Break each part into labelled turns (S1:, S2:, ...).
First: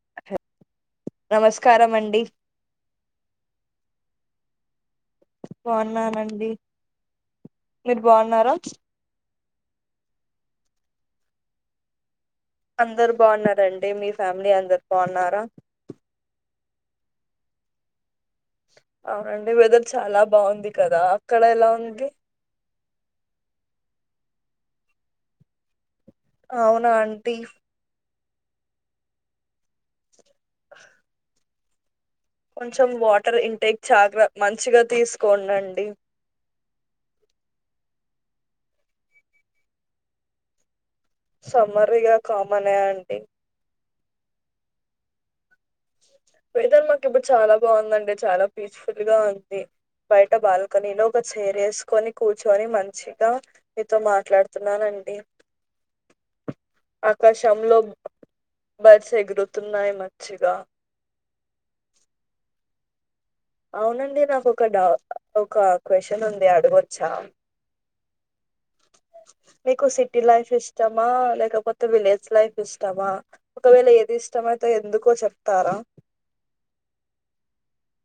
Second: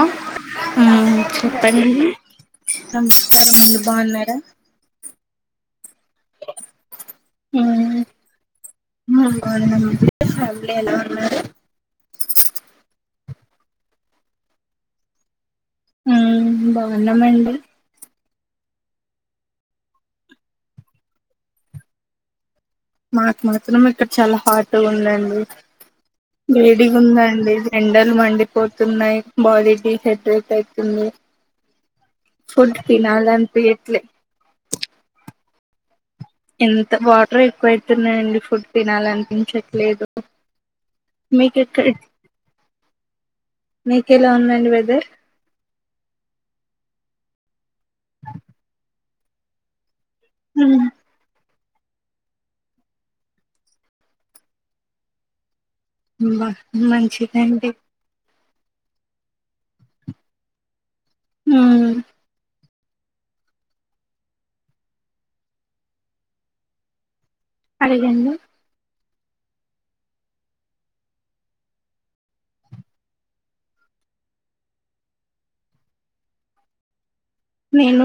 S1: ఆ ఊ చెప్పండి.
S2: నమస్కారం అండి
S1: నమస్కారమండి. బాగున్నారా
S2: బాన్ న్నానండి. మీరు బాగున్నారా
S1: ఇంట్లో ఎలా ఉన్నారు.
S2: అందరు బాగున్నరండి. మీ ఫ్యామిలీ అందరు బాగున్నారా.
S1: బాన్నమండి.
S2: అవునండి వెదర్ చాలా బాగుంది కదా అక్కడ ఎలా ఉంది
S1: మాకు మాత్రం ఇక్కడ చాలా హాట్ ఉందండి
S2: అవునా
S1: వేడిగుంద
S2: అంటీ
S1: అండి ఎండలు మన్ పోతున్నాయి బాడీ కి హెట్ హీట్ అయితుంది
S2: కొంచెం వాటర్ ఇంటేక్ చాల మంచిగా తీసుకోండి అండి డి
S1: ఎంత వాటర్ ఎక్కువవుతున్నాయండి ఫుడ్ తినాలనిపించట్లేదు మీకు ఎక్కడ
S2: సమ్మర్గా కామనే అండి
S1: మీకేలా ఉందండి వెదర్
S2: వెదర్ మాకు ఇప్పుడు చాలా బాగుందండి చాలా పీస్ఫుల్ గా ఉంది బయట
S1: ఉ
S2: బల్కనీ లో ఒక చేరేస్ కొని కూర్చొని మంచిగా మీతో మాట్లాడుతున్నానండి
S1: అబ్బా మంచిదండి
S2: బస్ ఎగురుతున్నాయి మంచిగా
S1: హ్మ్మ్
S2: అవునండి నాకు ఒక డ ఒక క్వశ్చన్ ఉంది అడగొచ్చా
S1: అడగండి
S2: మీకు సిటీ లైఫ్ ఇష్టమా లేకపోతే విలేజ్ లైఫ్ ఇష్టమా ఒకవేళ ఏది ఇష్టమో అయితే ఎందుకో చెప్తారా.
S1: నేను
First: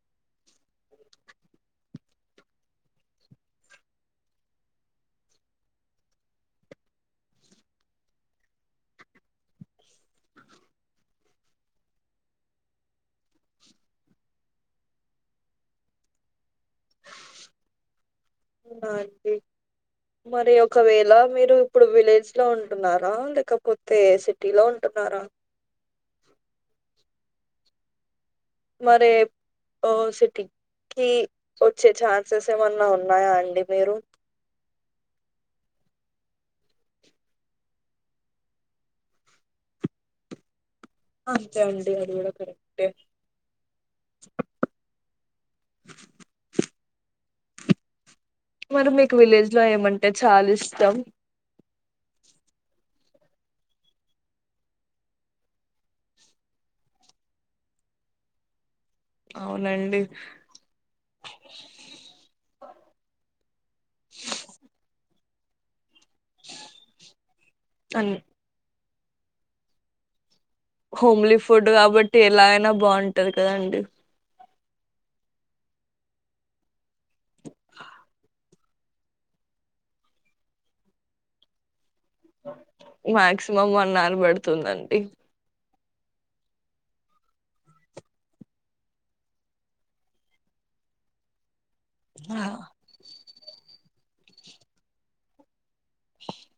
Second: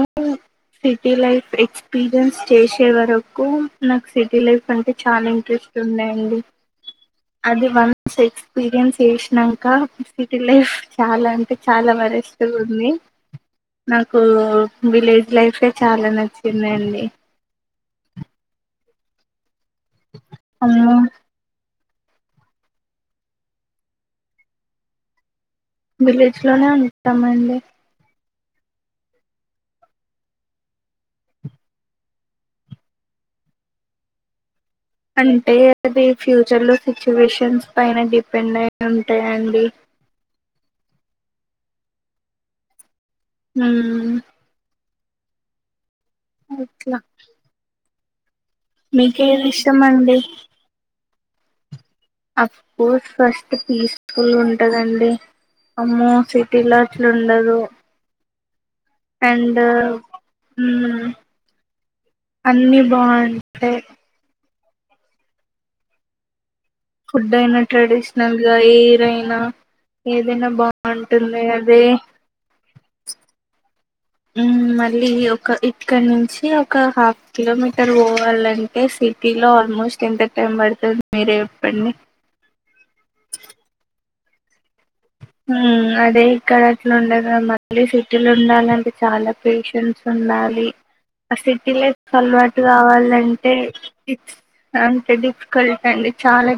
S1: సిటీ లైఫ్ ఎక్స్పీరియన్స్ చేసే వరకు నాకు సిటీ లైఫ్ అంటే చాలా ఇంట్రెస్ట్ ఉందండి అది వన్స్ ఎక్స్పీరియన్స్ చేసినంక సిటీ లైఫ్ చాలా అంటే చాలా వర్రెస్ట్గా ఉంది నాకు నాకు విలేజ్ లైఫే చాలా నచ్చిందిండి
S2: ఆంటీ మరి
S1: అమ్మో
S2: ఒకవేళ మీరు ఇప్పుడు విలేజ్ లో ఉంటున్నారా లేకపోతే సిటీ లో ఉంటున్నారా
S1: విలేజ్ లోనే ఉంటామండి
S2: మరి ఓ సిటీకి వోచ్చే ఛాన్సెస్ ఏమన్నా ఉన్నాయా అండి మీరు.
S1: అంటే అది ఫ్యూచర్ లో సిచ్యువేషన్స్ పైన డిపెండ్ అయి ఉంటాయండి.
S2: అంతే అండి అది కూడా కరెక్టే గా
S1: హ్మ్మ్
S2: మరి మీకు
S1: మీకేది
S2: విలేజ్ లో
S1: ఇష్టం
S2: ఏమంటే
S1: అండి
S2: చాలా ఇష్టం
S1: అఫ్ కోర్స్ ఫస్ట్ పీస్ఫుల్ ఉంటదండి అమ్మో సిటీ లో అట్లా ఉండదు. ఆండ్
S2: అవునండి
S1: హ్మ్మ్ అన్ని బాగున్ అ ఫుడ్ అయినా
S2: అన్
S1: ట్రెడిషనల్ గా ఏ నైనా ఏ
S2: హోమ్లీ ఫుడ్ కాబట్టి ఎలాగైనా బాగుంటది కదండి
S1: మళ్ళీ ఒక ఇక్కడ నుంచి ఒక హాఫ్ కిలోమీటర్ పోవాలంటే సిటీలో ఆల్మోస్ట్ ఎంత టైం పడుతుంది మీరే ఎప్పండి
S2: మాక్సిమం వన్ అవర్ పడుతుందండి
S1: అదే ఇక్కడ అట్లా ఉండ కదా మళ్ళీ సిటీలో ఉండాలంటే చాలా పేషెన్ట్స్ ఉండాలి ఆ సి లేదు అలవాటు కావాలంటే స్ అంట డిఫ్కల్ల్ అండి చాలా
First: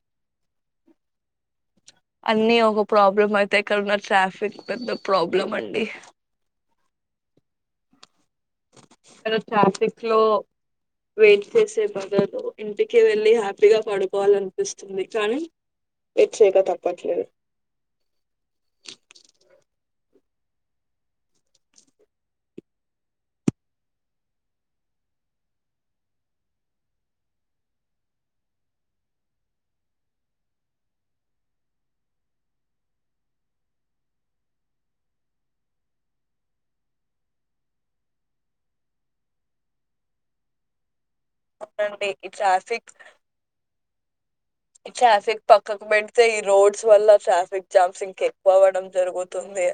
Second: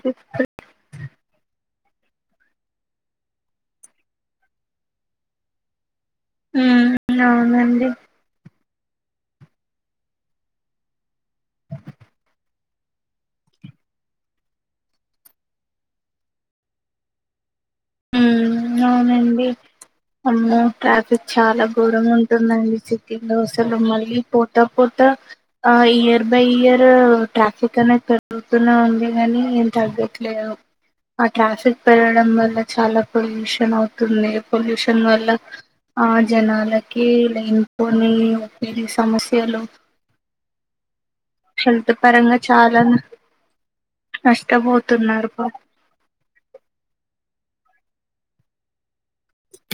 S2: అన్నిీ ఒక ప్రాబ్లం అయితే ఎక్కడన్నా ట్రాఫిక్ పెద్ద ప్రాబ్లం అండి
S1: అవునండి
S2: ట్రాఫిక్ లో వెయిట్ చేసే బదలు ఇంటికి వెళ్లిి హ్యాపీగా పడుకోవాల అనిపిస్తుంది కానీ వెయిట్ చేయక తప్పట్లేదు
S1: అవునండి అమ్మ ట్రాఫిక్ చాలా దూరం ఉంటుందండి సిటీలో అసలు మళ్ళీ పోత పోతా ఆ ఇయర్ బై ఇయర్ ట్రాఫిక్ అనేది పెరుగుతూనే ఉంది కాగానీ ఏం తగ్గట్లేదు ఆ ట్రాఫిక్ పెరగడం వల్ల చాలా పొల్యూషన్ అవుతుంది పొల్యూషన్ వల్ల ఆ జనాలకి లైన్ పోని పని సమస్యలు శల్త
S2: అవునండి
S1: పరంగా చాలా నష్టపోతున్నారు
S2: ట్రాఫక్
S1: పాపం
S2: పక్కకు పెడ్ తే ఈ రోడ్స్ వల్ల ట్రాఫిక్ జామ్సింగ్ కే పోవడం మ్ జరుగుతుంది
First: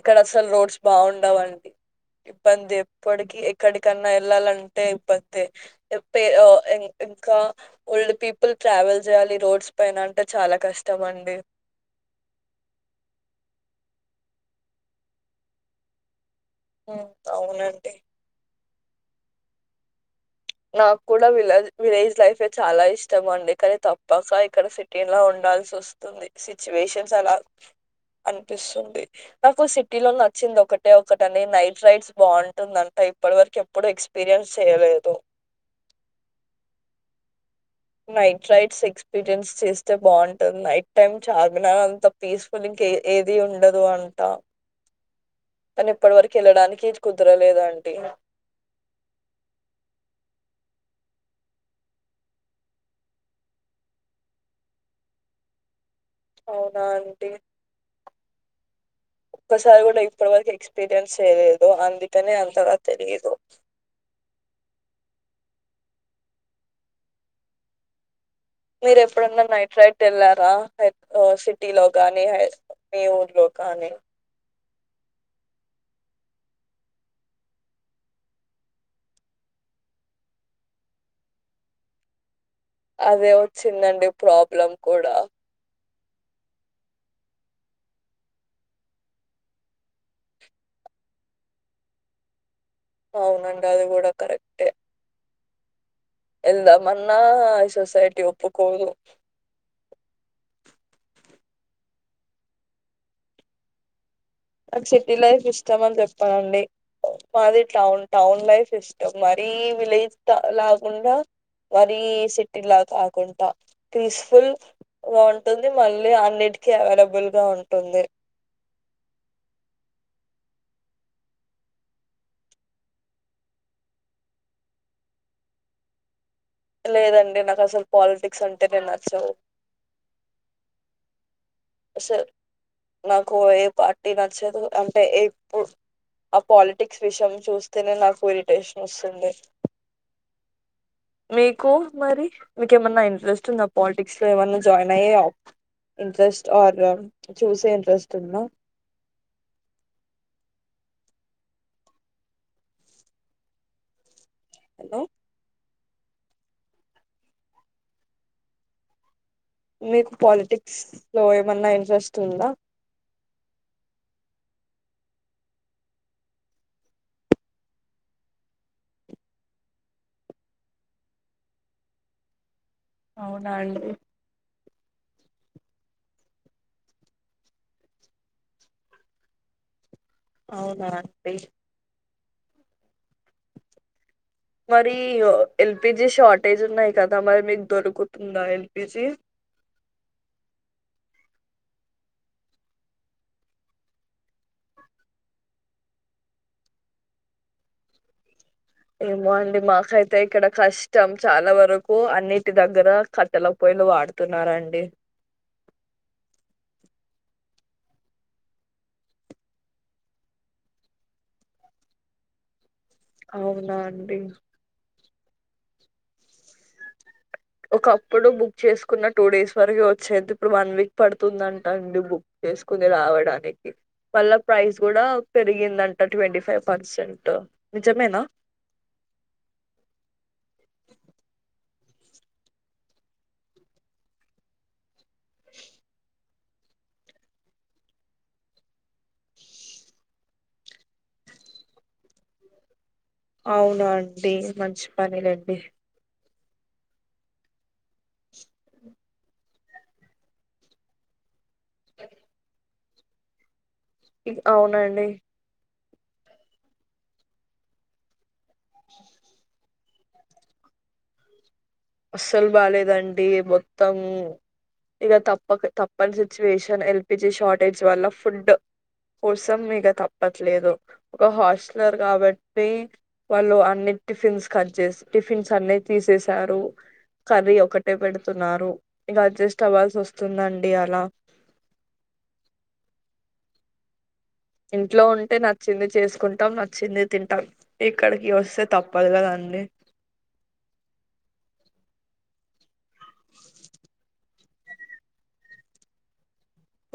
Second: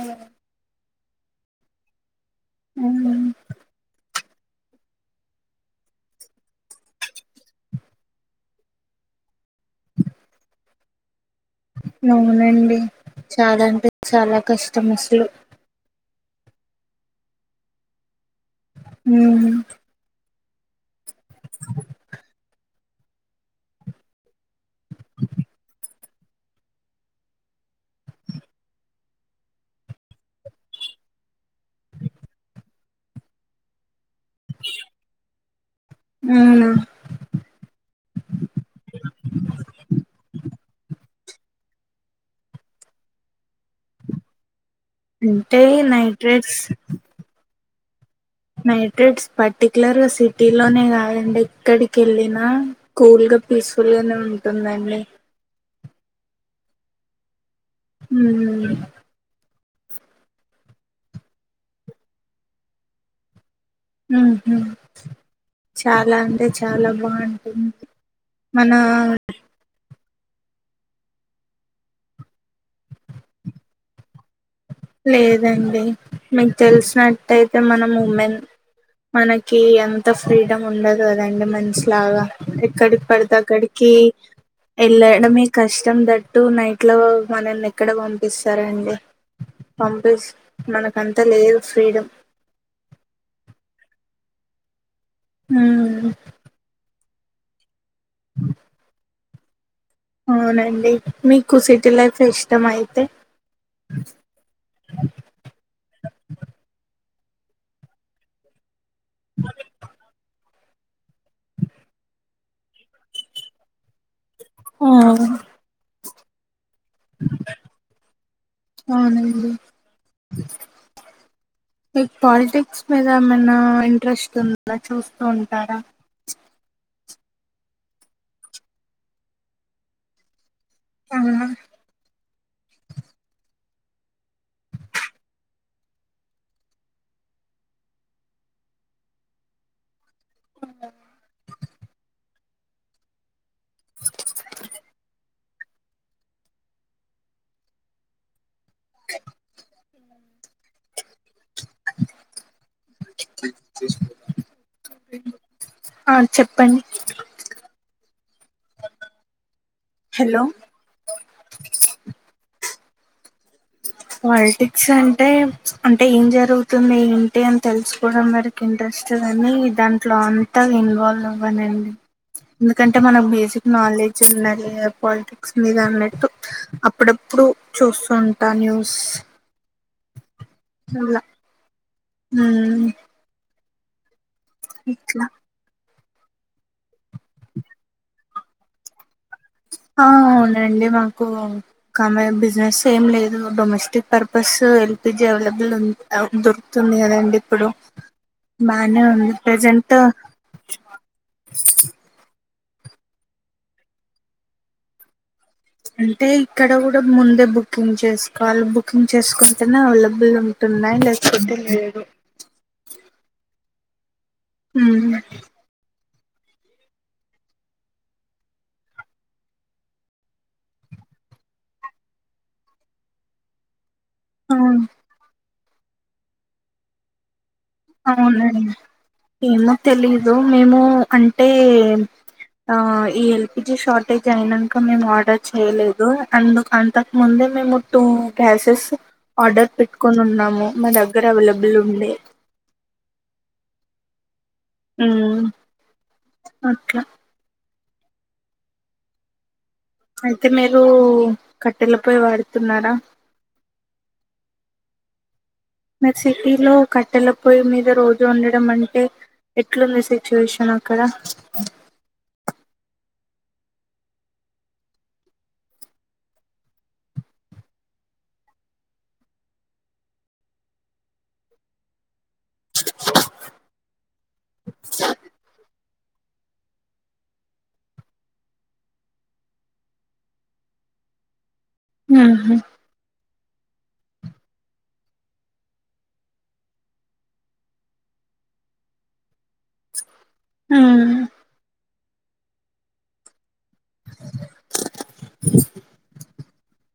S2: ఇక్కడ ఫుల్ రోడ్స్ బాగుండవంటి ఇబ్బంది ఎప్పటికి
S1: మ్మ్
S2: ఎక్కడికన్నా పిల్లలంటే ఇపోతే ఇంకా ఓల్డ్ పిపు ఇప్పుల్ ట్రావెల్ చేయాలి రోడ్స్ పైన అంటే చాలా కష్టం అండి
S1: అవునండి చాలా అంటే చాలా కష్టటమస్లు
S2: అవునండి
S1: హ
S2: నాకు ఇష్ట బండి కానీ తప్పక ఇక్కడ సిటీ లో ఉండాల్సి వస్తుంది సిచ్యువేషన్స్ అలా అనిపిస్తుంది నాకు సిటీ లో నచ్చింది ఒకటే ఒకటని నైట్ రైడ్స్ బాగుంటుందంట ఇప్పటి వరకు ఎప్పుడు ఎక్స్పీ ఎక్స్పీరియన్స్ చేయలేదు
S1: అవునా
S2: నైట్ రైడ్స్ ఎక్స్పీరియన్స్ చేస్తే బాగుంటది నైట్ టైమ్ చార్మినార్ అంతా పీస్ఫుల్ ఇంకా ఏది ఉండదు అంటం
S1: అంటే
S2: కానీ ఇప్పటి వరకి
S1: నైట్రేట్స్
S2: వెళ్ళడానికి ఇది కుదరలేదుండి ఇగ
S1: నైట్రెడ్స్ పర్టికు్యలర్గా సిటీలోనే కాదండి ఇక్కడికి వెళ్ళినా కూల్గా పీస్ఫుల్గానే ఉంటుందండి
S2: అవునా అండి
S1: హ
S2: ఒక్కసారి కూడా ఇప్పటి వరకు ఎక్స్పీరియన్స్ చేయలేదు అందుకనే అంతగా తెలియదు
S1: ఉ చాలా అంటే చాలా బాగుంటుంది మన
S2: మీరు ఎప్పుడున్న నైట్ రైడ్ తెళ్లారా సిటీలో గానీ మీ ఊర్లో కానీ
S1: లేదండి మీకు తెలిసినట్టయితే మనం ఉమెన్ మనకి ఎంత ఫ్రీడం ఉండదు కదండి మనిషిలా గా ఎక్కడికి
S2: అదే
S1: పడతే అక్కడికి
S2: వచ్చిందండి ప్రాబ్లం కూడా
S1: ఎల్లడమే కష్టం నిం దట్టు నైట్ లో మనల్ని ఎక్కడ పంపిస్తారండి పంపిస్ మనకంతా లేదు ఫ్రీడం
S2: అవునండి అది కూడా కరెక్టే
S1: హు
S2: ఎంద మొన్న ఇ సొసైటీ ఒప్పుకోదు
S1: అవునండి మీకు సిటీ లైఫ్ ఇష్టమా అయితే
S2: నాకు సిటీ లైఫ్ ఇష్టం అని చెప్పనండి మాది టౌన్ టౌన్ లైఫ్ ఇష్ట మరిీ విలేజ్ త లాకుండా మరి సిటి లా కాకుండా తీ ఫుల్
S1: ఆ
S2: గుంటుంది మళ్ళీ అన్నిటికీ అవైలబుల్ గా ఉంటుంది
S1: క్ పాలిటిక్స్ మీద ఏమైనా ఇంట్రెస్ట్ ఉందా చూస్తూ ఉంటారా
S2: లేదండి నాకు అసలు పాలిటిక్స్ అంటేనే నచ్చవు
S1: ఆ
S2: అసలు నాకు ఏ పార్టీ నచ్చది అంటే ఎప్పుడు ఆ పాలిటిక్స్ విషయం చూస్తేనే నాకు ఇరిటేషన్ వస్తుంది మీకు మరి మీకేమన్నా ఇంట్రెస్ట్ ఉంద పాలిటిక్స్ లో ఏమైన్నా జాయిన్ అయ్యే ఇంట్రెస్ట్ ఆర్ చూసే ఇంట్రెస్ట్ ఉందా హలో
S1: ఆ చెప్పండి
S2: మీకు
S1: హలో
S2: పాలిటిక్స్ లో ఏమన్నా ఇంట్రెస్ట్ ఉందా
S1: పాలిటిక్స్ అంటే అంటే ఏం జరుగుతుంది ఎంటి అని తెలుసుకోవడం వరికి ఇంట్రెస్ట్ కానీ దాంట్లో అంత ఇన్వాల్వ్ అవ్వనండి ఎందుకంటే మనకు
S2: అవునా
S1: బేసిక్
S2: అండి
S1: నాలెడ్జ్ ఉన్నది పాలిటిక్స్ మీద అన్నట్టు అప్పుడప్పుడు చూస్తుం టా న్యూస్
S2: అవునా అండి
S1: హు
S2: మరి యె ఎల్ ఎల్పిజీ షార్టేజ్ ఉన్నాయి కదా మరి మీకు దొరుకుతుందా ఎల్పిజీ
S1: ఆ అవునండి మాకు కామె బిజినెస్ ఏం లేదు డొమెస్టిక్ పర్పస్ ఎల్పిజీ అవైలబుల్ ఉన్ దొరుకుతుంది కదండి ఇప్పుడు బానే
S2: ఏమో
S1: ఉంది
S2: అండి
S1: ప్రజెంట్
S2: మాకైతే ఇక్కడ కష్టం చాలా వరకు అన్ని ఇంటి దగ్గర కట్టెల పొయిలు వాడుతున్నరండి
S1: అంటే ఇక్కడ కూడా ముందే బుకింగ్ చేసుకోవాలి బుకింగ్ చేసుకుంటేనే అవైలబుల్ ఉంటున్నాయి లేకపోతే లేదు
S2: అవునా అండి
S1: ఉ
S2: ఒకప్పుడు బుక్ చేసుకున్న టూ డేస్ వరకి వచ్చేది ఇప్పుడు వన్ వీక్ పడుతుందంటండి బుక్ చేసుకుంది రావడానికి మళ్ళ ప్రైస్
S1: అవును
S2: కూడా పెరిగిందంట ట్వంటీ ఫైవ్ పర్సెంట్ నిజమేనా
S1: అవునండి, ఏమో తెలీదు మేము అంటే ఆ ఈ ఎల్పిజి షార్టేజ్ అయినాంక మేము ఆర్డర్ చేయలేదు. అందుకు అంతక్ ముందే మేము టూ గ్యాసెస్ ఆర్డర్ పెట్కొని ఉన్నాము మా దగ్గర అవెలబుల్ ఉండే
S2: అవునా అండి. మంచి పని లేండి.
S1: ఓకే అయితే మీరు కట్టెల పొయ్ వాడుతున్నారా
S2: ఇన్ అవునండి.
S1: మర్ సిటీలో కట్టెల పొయ్యి మీద రోజు ఉండ నం అంటే ఎట్లుంది సిచ్యువేషన్ అక్కడ
S2: అస్సలు బాలేదండి మొత్తం, ఇగ తప్పక్ తప్పని సిచ్యువేషన్ ఎల్పిజి షార్టేజ్ వల్ల ఫుడ్, కోసం ఇక తప్పట్లేదు ఒక హాస్సలర్ కాబ ట్టి వాళ్ళు అన్ని టిఫిన్స్ కంజేస్ టిఫిన్స్ అన్ని తీసేసారు కర్రీ ఒకటే పెడుతున్నారు, ఇంక అడ్జస్ట్ అవ్వాల్సి వస్తుందండి అలా
S1: ఆహ
S2: ఇంట్లో ఉంటే నచ్చింది చేసుకుంటాం నచ్చింది తింటాం ఇక్కడికి వస్సే తప్పదు కదండి.
S1: హు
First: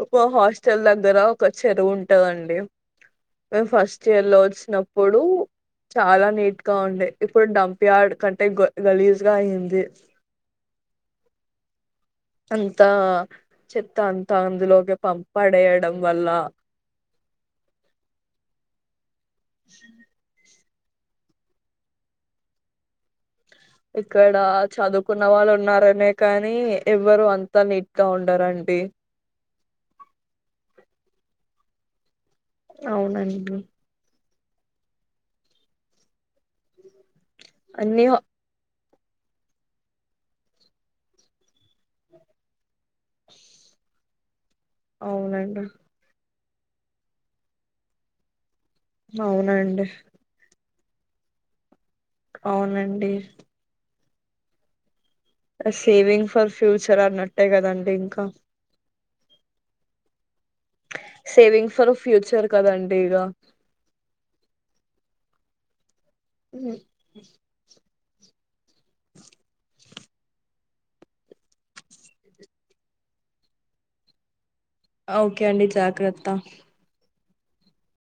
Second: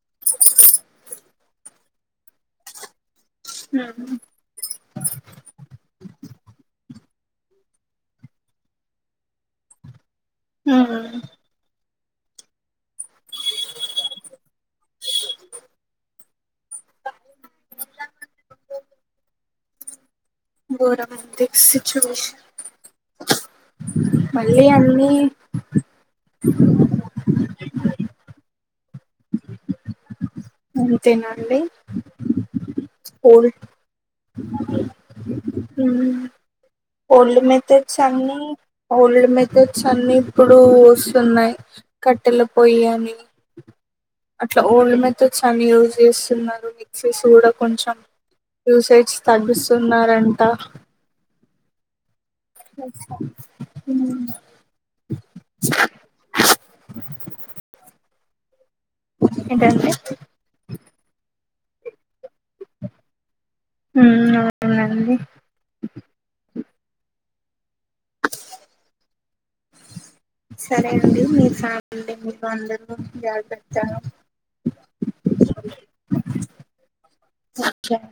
S2: ఒకొ హస్టల్ దగ్గరా క చెరువ్ ఉంటందండి. మేమ్ ఫస్ట్ ఇయర్ లో వచ్చినప్పుడు చాలా నీట్ గా ఉండే ఇప్పుడు డంపియార్డ్ కంటే గు గలీజుగా అయ్యింది.
S1: హు
S2: అంత చెత్త అంతా అందులోకి పంపడేయడం వల్ల
S1: ఇ
S2: అ
S1: గోరం తిక్స్ సిచ్చువేషన్
S2: ఇక్కడ చదువుకున్న వాళ్ళు ఉన్నారనే కానీ ఎవ్వరు అంతా నీట్గా ఉండరండి.
S1: అంతేనండి.
S2: అవునండి
S1: హు ఒల్ మేథడ్స్
S2: అన్ని హ-
S1: అన్నీ ఓల్డ్ మెథడ్స్ అన్ని ఇప్పుడు వస్తున్నాయి కట్టెల పొయ్యి అని అట్లా ఓల్డ్ మెథడ్స్
S2: అవునండి
S1: అన్ని యూజ్ చేస్తున్నరు మిక్సీస్ కూడా కొంచెం యూసేజ్
S2: అవునండి
S1: తగ్గిస్తున్నారంట
S2: అవునండి
S1: ఉ
S2: సేవింగ్ ఫర్ ఫ్యూచర్ అన్నట్టే కదండి ఇంకా
S1: ఏంటండి
S2: సేవింగ్స్ ఫర్ ఫ్యూచర్ కదండి ఇక
S1: ఉ అవునండి
S2: అ
S1: సరే అండి మీ ఫ్యామిలీ మీరు అందరూ జాగ్రత్త
S2: ఓకే అండి జాగ్రత్త
S1: సచ్చా [inaudible]